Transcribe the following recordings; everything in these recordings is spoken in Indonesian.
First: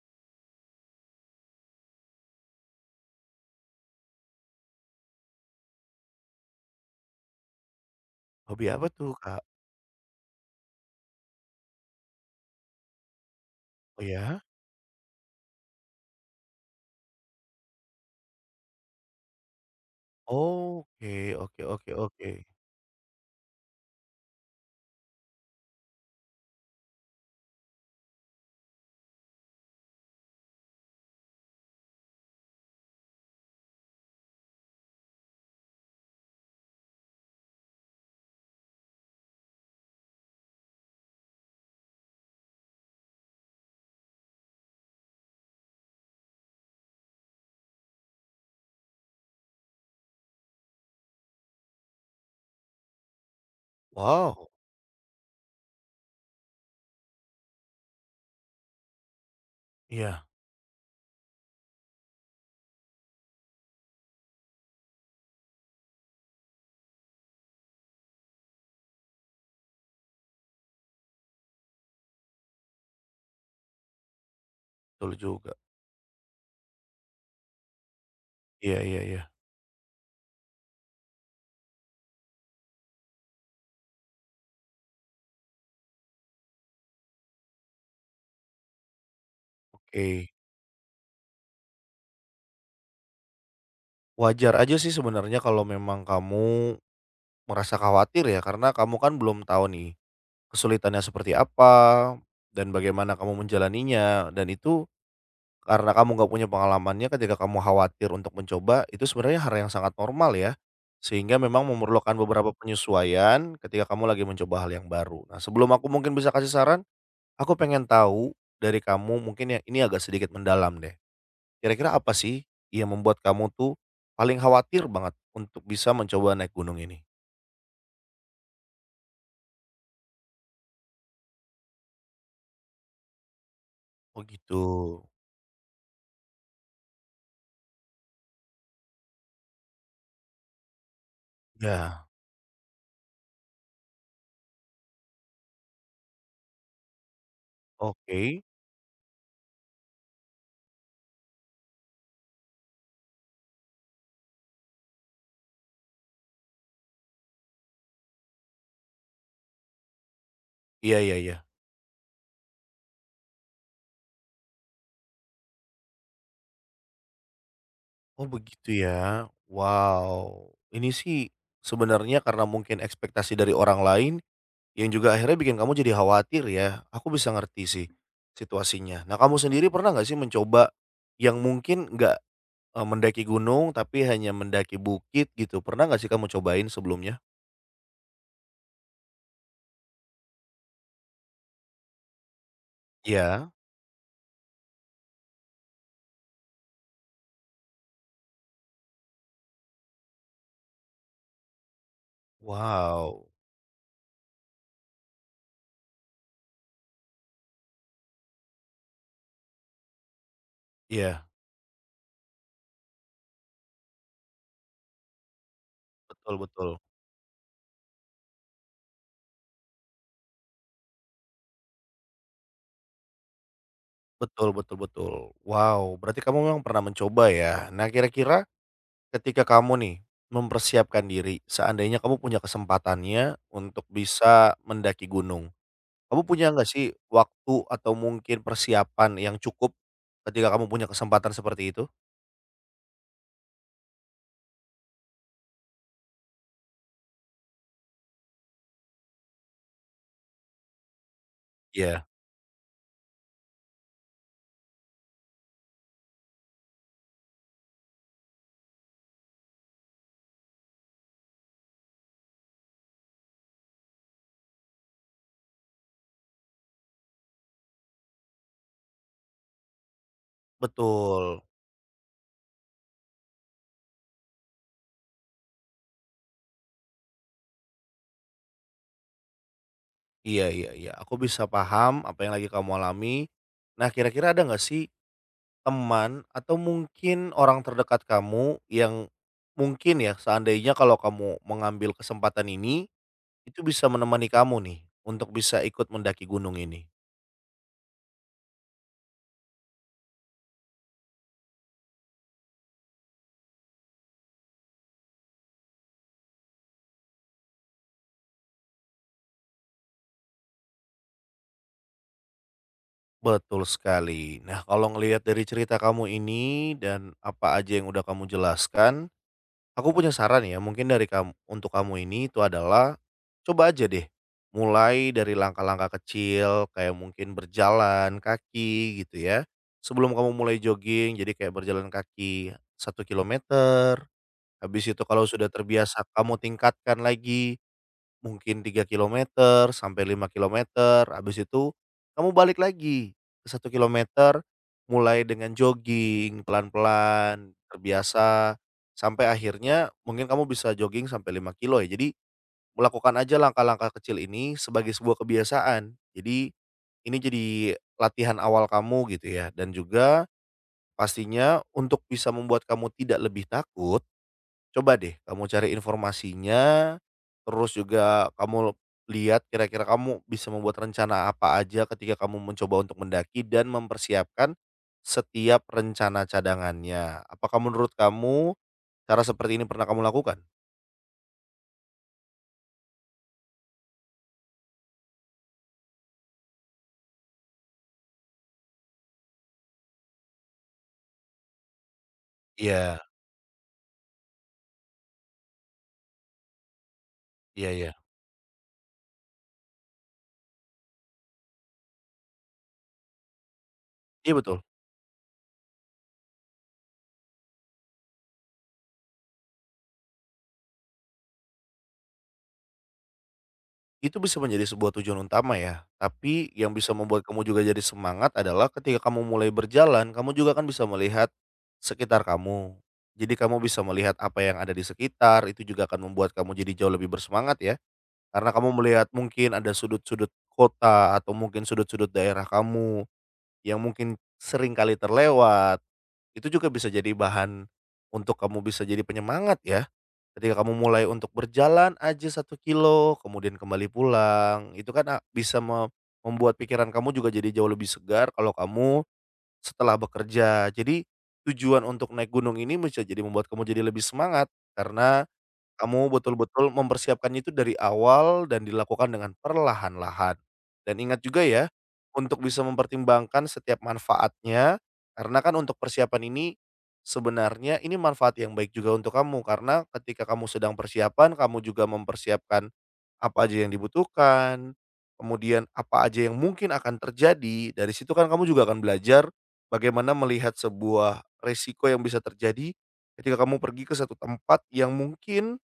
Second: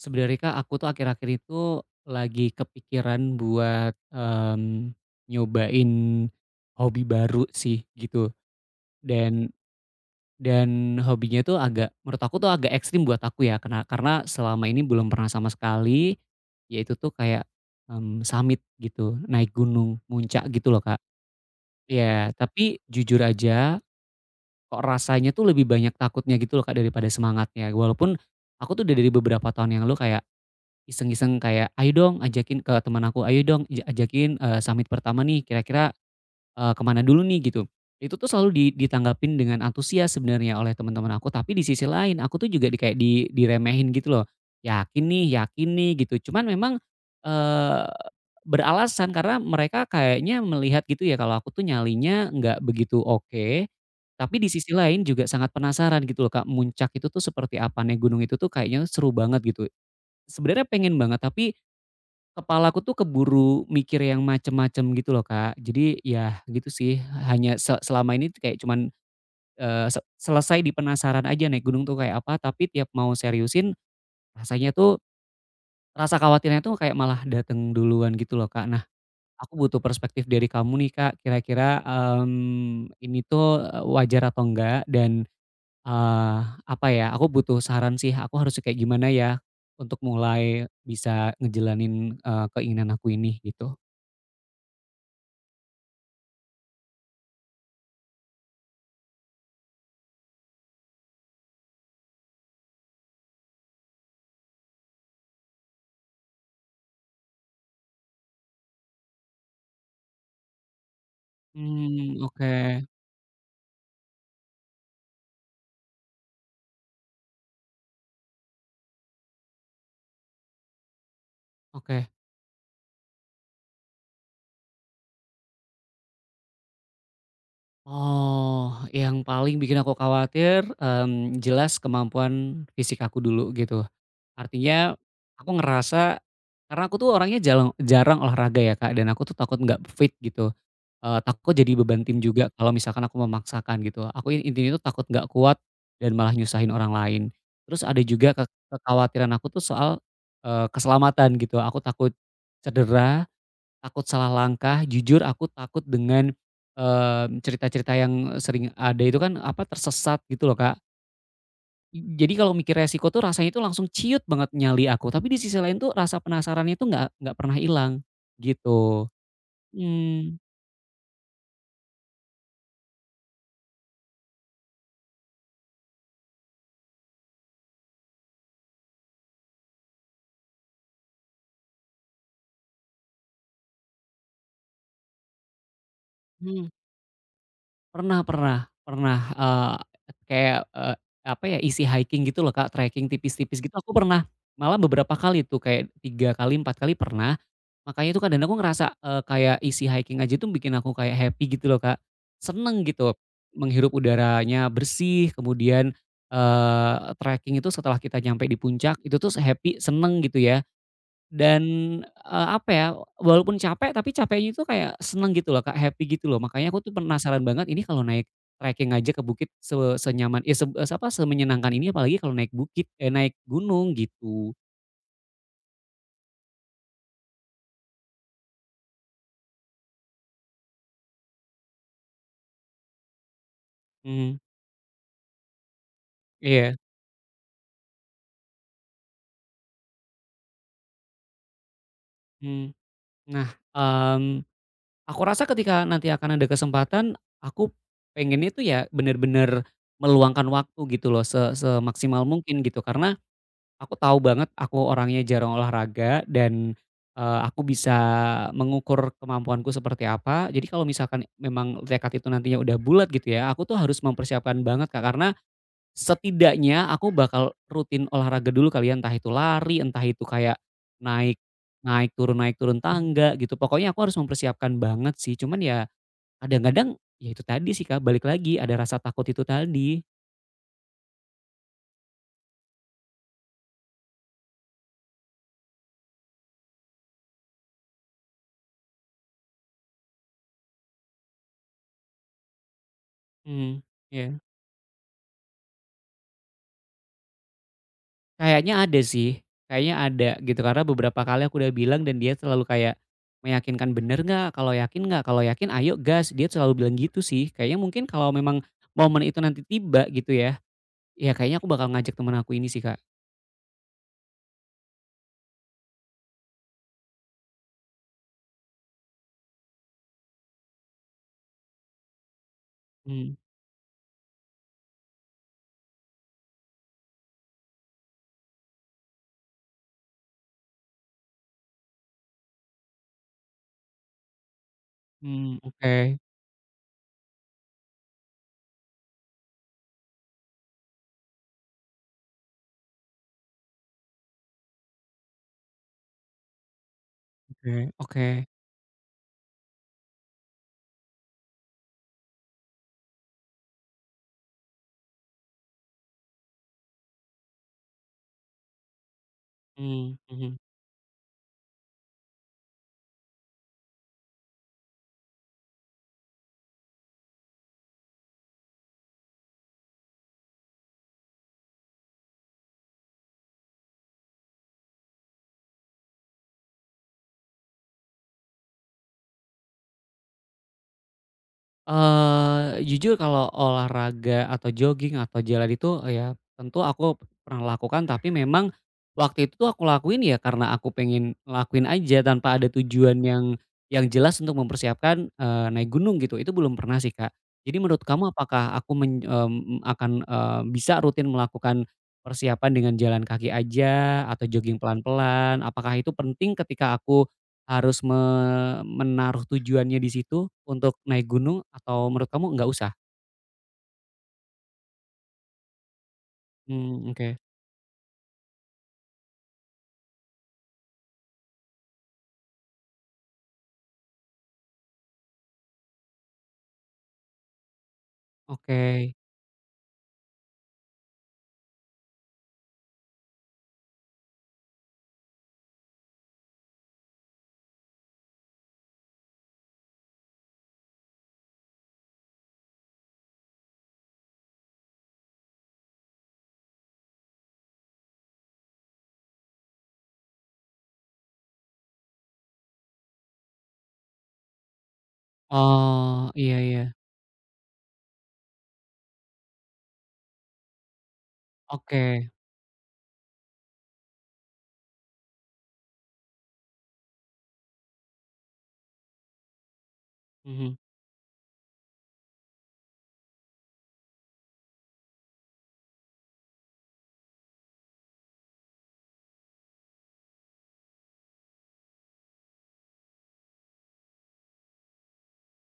Sebenarnya Kak, aku tuh akhir-akhir itu lagi kepikiran buat, nyobain hobi baru sih gitu Hobi apa tuh, Kak? dan dan hobinya tuh agak menurut aku tuh agak ekstrim buat aku ya karena Oh karena ya? selama ini belum pernah sama sekali, yaitu tuh kayak, summit gitu, naik gunung, muncak gitu loh Kak. Oke oke oke Ya, oke. tapi jujur aja kok rasanya tuh lebih banyak takutnya gitu loh Kak daripada semangatnya. Walaupun aku tuh udah dari beberapa tahun yang lalu kayak iseng-iseng kayak, "Ayo dong," ajakin ke teman aku, "Ayo dong ajakin, summit pertama nih kira-kira, ke dulu nih?" Gitu. Itu tuh selalu ditanggapin dengan antusias sebenarnya oleh teman-teman aku, tapi di sisi lain aku tuh juga di kayak diremehin gitu loh. Yakin nih," gitu. Cuman memang, eee, beralasan karena mereka kayaknya melihat gitu ya kalau aku tuh nyalinya nggak begitu oke, tapi di Wow, sisi lain juga sangat penasaran gitu loh Kak, muncak itu tuh seperti apa nih gunung itu tuh kayaknya seru banget gitu. iya, Sebenarnya pengen banget, tapi kepalaku tuh keburu mikir yang macem-macem gitu loh, Kak. Jadi ya gitu sih, hanya selama ini tuh kayak cuman, selesai di penasaran aja naik gunung tuh kayak apa, tapi tiap mau seriusin rasanya tuh betul juga. rasa khawatirnya tuh kayak malah dateng duluan gitu loh, Kak. Nah, Iya iya iya, aku butuh perspektif dari kamu nih, Kak, kira-kira, ini tuh, wajar atau enggak dan apa ya, aku butuh saran sih, aku harus kayak gimana ya, untuk oke. mulai bisa ngejalanin, keinginan aku ini, gitu. Wajar aja sih sebenarnya kalau memang kamu merasa khawatir ya, karena kamu kan belum tahu nih kesulitannya seperti apa, dan bagaimana kamu menjalaninya, dan itu karena kamu nggak punya pengalamannya ketika kamu khawatir untuk mencoba, itu sebenarnya hal yang sangat normal ya. Sehingga memang memerlukan Hmm, oke beberapa penyesuaian ketika kamu lagi mencoba hal yang baru. Nah, sebelum aku mungkin bisa kasih saran, aku pengen tahu dari kamu mungkin ya, ini agak sedikit mendalam deh. Kira-kira oke. apa sih yang membuat kamu tuh paling khawatir banget untuk bisa mencoba naik gunung ini? Oh, yang paling bikin aku khawatir, jelas kemampuan fisik aku dulu, gitu. Oh gitu. Artinya aku ngerasa karena aku tuh orangnya jarang olahraga ya, Kak, dan aku tuh takut nggak fit gitu, takut jadi beban Ya, tim juga kalau misalkan aku memaksakan gitu. Aku intinya tuh takut nggak kuat dan malah nyusahin orang lain. Terus ada juga oke. kekhawatiran aku tuh soal, keselamatan gitu. Aku takut cedera, takut salah langkah, jujur aku takut dengan, cerita-cerita yang sering ada itu kan, apa, tersesat gitu loh, Kak. Iya iya iya. Jadi kalau mikir resiko tuh rasanya itu langsung ciut banget nyali aku, tapi di sisi lain tuh rasa penasarannya tuh nggak pernah hilang, Oh begitu gitu. ya. Mmm, Wow. Ini sih sebenarnya karena mungkin ekspektasi dari orang lain yang juga akhirnya bikin kamu jadi khawatir ya. Aku bisa ngerti sih situasinya. Nah, kamu sendiri pernah nggak sih mencoba yang mungkin nggak, mendaki gunung tapi hanya mendaki bukit gitu, pernah nggak sih kamu cobain Mhm. sebelumnya? pernah pernah pernah, kayak, apa ya, isi hiking gitu loh Kak, trekking Iya? tipis-tipis gitu aku pernah, malah beberapa kali tuh kayak 3 kali, 4 kali pernah. Makanya itu kadang aku ngerasa, kayak isi hiking aja tuh bikin aku kayak happy gitu loh, Kak. Seneng gitu, Wow. menghirup udaranya bersih, kemudian, trekking itu setelah kita nyampe di puncak, itu tuh happy, seneng gitu ya. Iya, Dan, apa ya, walaupun capek, tapi capeknya itu kayak seneng gitu loh, Kak, happy gitu betul loh. Makanya betul. aku tuh penasaran banget ini kalau naik trekking aja ke bukit senyaman ya se se- apa, semenyenangkan ini apalagi kalau naik bukit eh, naik gunung gitu. Betul betul betul. Wow, berarti kamu memang pernah mencoba ya. Nah, kira-kira ketika kamu nih mempersiapkan diri, seandainya kamu punya kesempatannya untuk Mhm, bisa mendaki gunung, kamu punya nggak iya, sih waktu atau mungkin persiapan yang cukup ketika kamu punya kesempatan seperti itu? mmm. Nah, mmm aku rasa ketika nanti akan ada kesempatan, aku pengennya itu ya bener-bener meluangkan waktu gitu loh se Iya, semaksimal mungkin gitu. Karena aku tahu banget aku orangnya jarang olahraga dan, aku bisa mengukur kemampuanku seperti apa. Jadi kalau misalkan memang tekad itu nantinya udah bulat gitu ya, aku tuh harus mempersiapkan banget Kak, karena setidaknya aku bakal rutin olahraga dulu kali ya, entah itu lari, entah itu kayak naik betul. Naik turun tangga gitu, pokoknya aku harus mempersiapkan banget sih, cuman ya kadang-kadang ya itu tadi sih Kak, balik lagi ada rasa takut itu tadi. Iya iya iya, aku bisa paham apa yang lagi kamu alami. Nah, kira-kira ada nggak sih teman atau mungkin orang terdekat kamu yang mungkin ya seandainya kalau kamu mengambil kesempatan ini, itu Hmm, bisa menemani ya. kamu nih untuk bisa ikut mendaki gunung ini? Kayaknya ada sih, kayaknya ada gitu, karena beberapa kali aku udah bilang dan dia selalu kayak meyakinkan, "Bener nggak? Kalau yakin nggak? Kalau yakin ayo gas." Dia selalu bilang gitu sih, kayaknya mungkin kalau memang momen itu nanti tiba gitu ya, ya kayaknya aku bakal ngajak temen aku ini sih Kak. Betul sekali. Nah, kalau ngelihat dari cerita kamu ini dan apa aja yang udah kamu jelaskan, aku punya saran ya, mungkin dari kamu untuk kamu ini itu adalah, Mmm, coba aja deh mulai dari langkah-langkah kecil, kayak mungkin berjalan kaki gitu ya. Sebelum kamu mulai jogging, jadi kayak berjalan kaki 1 kilometer, habis itu kalau sudah oke terbiasa kamu tingkatkan lagi. Mungkin 3 kilometer sampai 5 kilometer, habis itu kamu balik lagi ke 1 kilometer, mulai dengan jogging pelan-pelan, oke oke, terbiasa, sampai akhirnya mungkin kamu bisa jogging sampai 5 kilo ya. Jadi melakukan aja langkah-langkah kecil ini sebagai sebuah kebiasaan. Jadi ini jadi latihan awal kamu gitu ya, dan juga mhm. pastinya untuk bisa membuat kamu tidak lebih takut. Coba deh kamu cari informasinya, terus juga kamu lihat kira-kira kamu bisa membuat rencana apa aja ketika kamu mencoba untuk mendaki dan mempersiapkan setiap rencana cadangannya. Apakah menurut kamu cara seperti ini pernah kamu lakukan? Jujur kalau olahraga atau jogging atau jalan itu, ya tentu aku pernah lakukan tapi memang waktu itu tuh aku lakuin ya karena aku pengen ngelakuin aja tanpa ada Iya, tujuan yang jelas untuk mempersiapkan, naik gunung gitu, itu belum pernah sih, Kak. iya Jadi iya. menurut kamu apakah aku akan bisa rutin melakukan persiapan dengan jalan kaki aja Iya atau betul. jogging pelan-pelan? Apakah itu penting ketika aku harus menaruh tujuannya di situ untuk naik gunung atau menurut kamu nggak usah? Itu bisa menjadi sebuah tujuan utama ya, tapi yang bisa membuat Oke kamu juga jadi semangat adalah ketika kamu mulai berjalan, kamu juga kan bisa melihat sekitar kamu. Jadi kamu bisa melihat apa yang ada di sekitar, itu juga akan membuat kamu jadi jauh lebih bersemangat ya. Karena kamu melihat oke. mungkin ada sudut-sudut kota atau mungkin sudut-sudut daerah kamu yang mungkin sering kali terlewat, itu juga bisa jadi bahan untuk kamu bisa jadi penyemangat ya. Ketika kamu mulai untuk berjalan aja 1 kilo kemudian kembali pulang, itu kan bisa membuat pikiran kamu juga jadi jauh lebih segar kalau kamu setelah bekerja. Jadi tujuan untuk naik gunung ini bisa jadi membuat kamu jadi lebih semangat karena kamu Oh, iya betul-betul iya. mempersiapkannya itu dari awal dan dilakukan dengan perlahan-lahan. Dan ingat juga ya, Oke. untuk bisa mempertimbangkan setiap manfaatnya, karena kan untuk persiapan ini, sebenarnya ini manfaat yang baik juga untuk kamu. Karena ketika kamu Mhm. sedang persiapan, kamu juga mempersiapkan apa aja yang dibutuhkan, kemudian apa aja yang mungkin akan terjadi. Dari situ kan kamu juga akan belajar bagaimana melihat sebuah resiko yang bisa terjadi ketika kamu pergi ke satu tempat yang mungkin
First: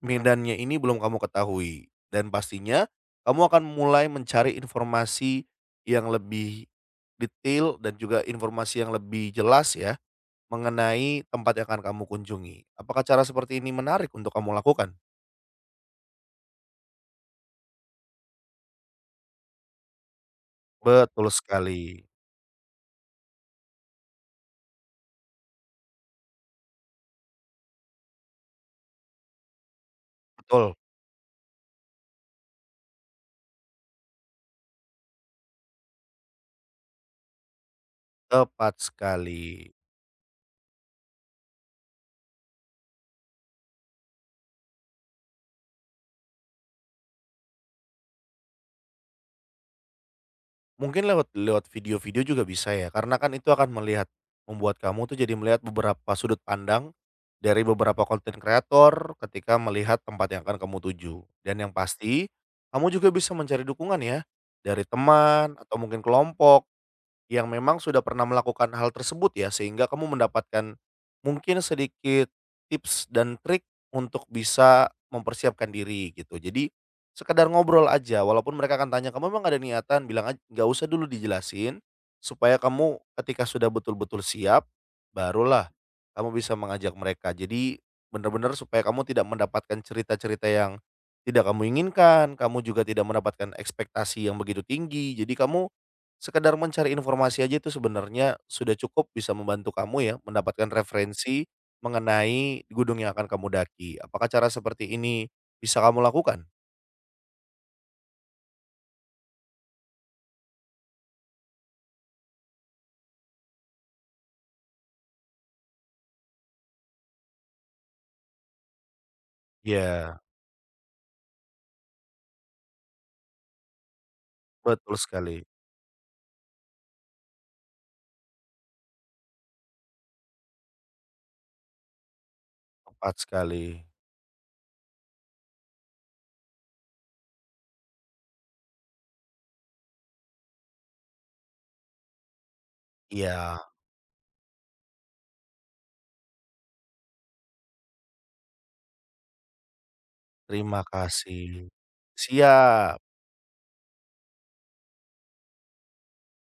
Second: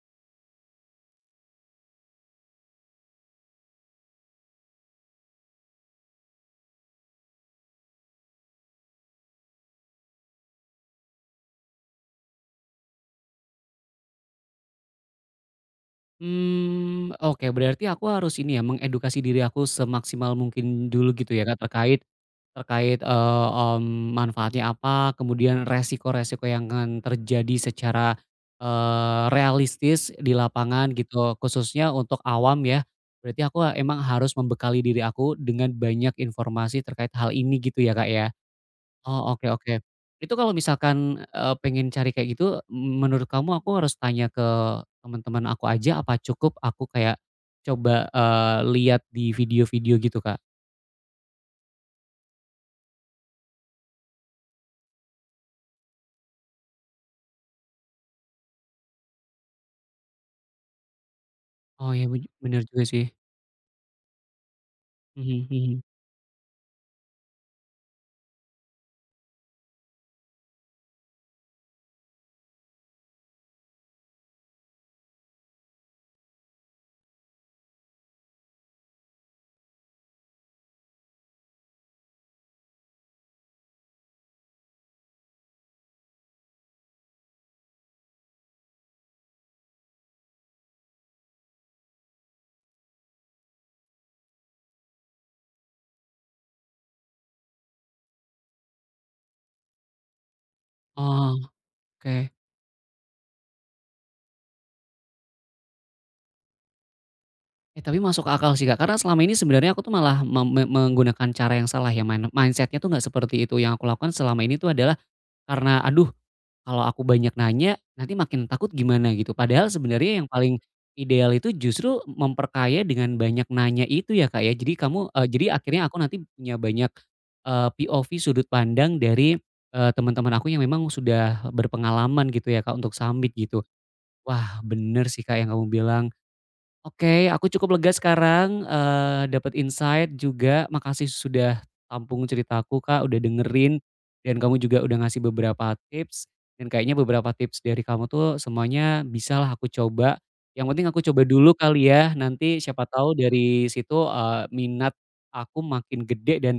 medannya ini belum kamu ketahui, dan pastinya kamu akan mulai mencari informasi yang lebih detail dan juga informasi yang lebih jelas ya mengenai tempat yang akan kamu kunjungi. Apakah cara seperti ini menarik untuk kamu lakukan? Oke berarti aku harus ini ya, mengedukasi diri aku semaksimal mungkin dulu Betul gitu ya Kak, sekali, terkait Terkait, manfaatnya apa, kemudian resiko-resiko yang akan terjadi secara, realistis di betul, lapangan gitu, khususnya untuk awam ya. Berarti aku emang harus membekali diri aku dengan banyak informasi terkait hal ini gitu ya, Kak, ya? tepat Oh, oke sekali. oke. Itu kalau misalkan, pengen cari kayak gitu, menurut kamu aku harus tanya ke teman-teman aku aja apa cukup aku kayak coba, lihat di video-video gitu, Kak? Mungkin lewat lewat video-video juga bisa ya, karena kan itu akan melihat membuat kamu tuh jadi melihat beberapa sudut pandang dari beberapa konten kreator ketika melihat tempat yang akan kamu tuju. Dan yang Oh ya, ben pasti, bener juga kamu sih. juga bisa mencari dukungan ya, dari teman atau mungkin kelompok yang memang sudah pernah melakukan hal tersebut ya, sehingga kamu mendapatkan mungkin sedikit tips dan trik untuk bisa mempersiapkan diri gitu. Jadi sekedar ngobrol aja walaupun mereka akan tanya, "Kamu emang ada niatan?" Bilang nggak usah dulu dijelasin, supaya kamu ketika sudah betul-betul siap, barulah kamu bisa mengajak mereka. Jadi benar-benar supaya kamu tidak mendapatkan cerita-cerita yang tidak kamu inginkan, kamu juga tidak mendapatkan ekspektasi yang begitu tinggi. Jadi kamu sekedar mencari informasi aja itu sebenarnya sudah cukup bisa membantu kamu ya mendapatkan Oh, referensi oke. mengenai gunung yang akan kamu daki. Apakah cara seperti ini bisa kamu lakukan? Eh, tapi masuk akal sih, Kak, karena selama ini sebenarnya aku tuh malah mem me menggunakan cara yang salah ya, main mindset tuh nggak seperti itu. Yang aku lakukan selama ini tuh adalah karena, aduh, kalau aku banyak nanya nanti makin takut gimana gitu. Padahal Ya, sebenarnya yang paling ideal itu justru memperkaya dengan banyak nanya itu ya, Kak, ya. Jadi betul kamu sekali, jadi akhirnya aku nanti punya banyak, POV sudut pandang dari, teman-teman aku yang memang sudah berpengalaman gitu ya, Kak, untuk tepat summit gitu. sekali. Wah, bener sih, Kak, yang kamu bilang. Oke, aku cukup lega sekarang, dapat insight juga. Makasih sudah tampung ceritaku, Kak, udah Iya, dengerin, dan kamu juga udah ngasih beberapa tips, dan kayaknya beberapa tips dari kamu tuh semuanya bisalah aku coba. Yang terima penting aku coba dulu kasih. kali ya, nanti siapa Siap. tahu dari situ, minat aku makin gede dan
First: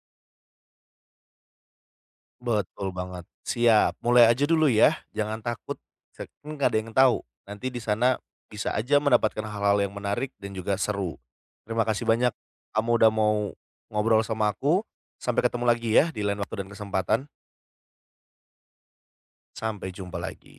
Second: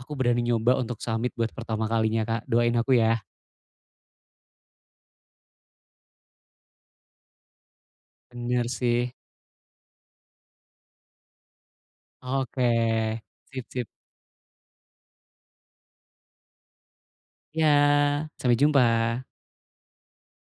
aku berani nyoba untuk summit buat pertama kalinya, Kak. Doain Betul aku ya. banget. Siap, mulai aja dulu ya, jangan takut, kan nggak ada yang tahu, nanti di sana Bener bisa aja sih. mendapatkan hal-hal yang menarik dan juga seru. Terima kasih banyak Oke, kamu udah mau sip sip. ngobrol sama aku, sampai ketemu lagi ya di lain waktu dan kesempatan, Ya, sampai jumpa. sampai jumpa lagi.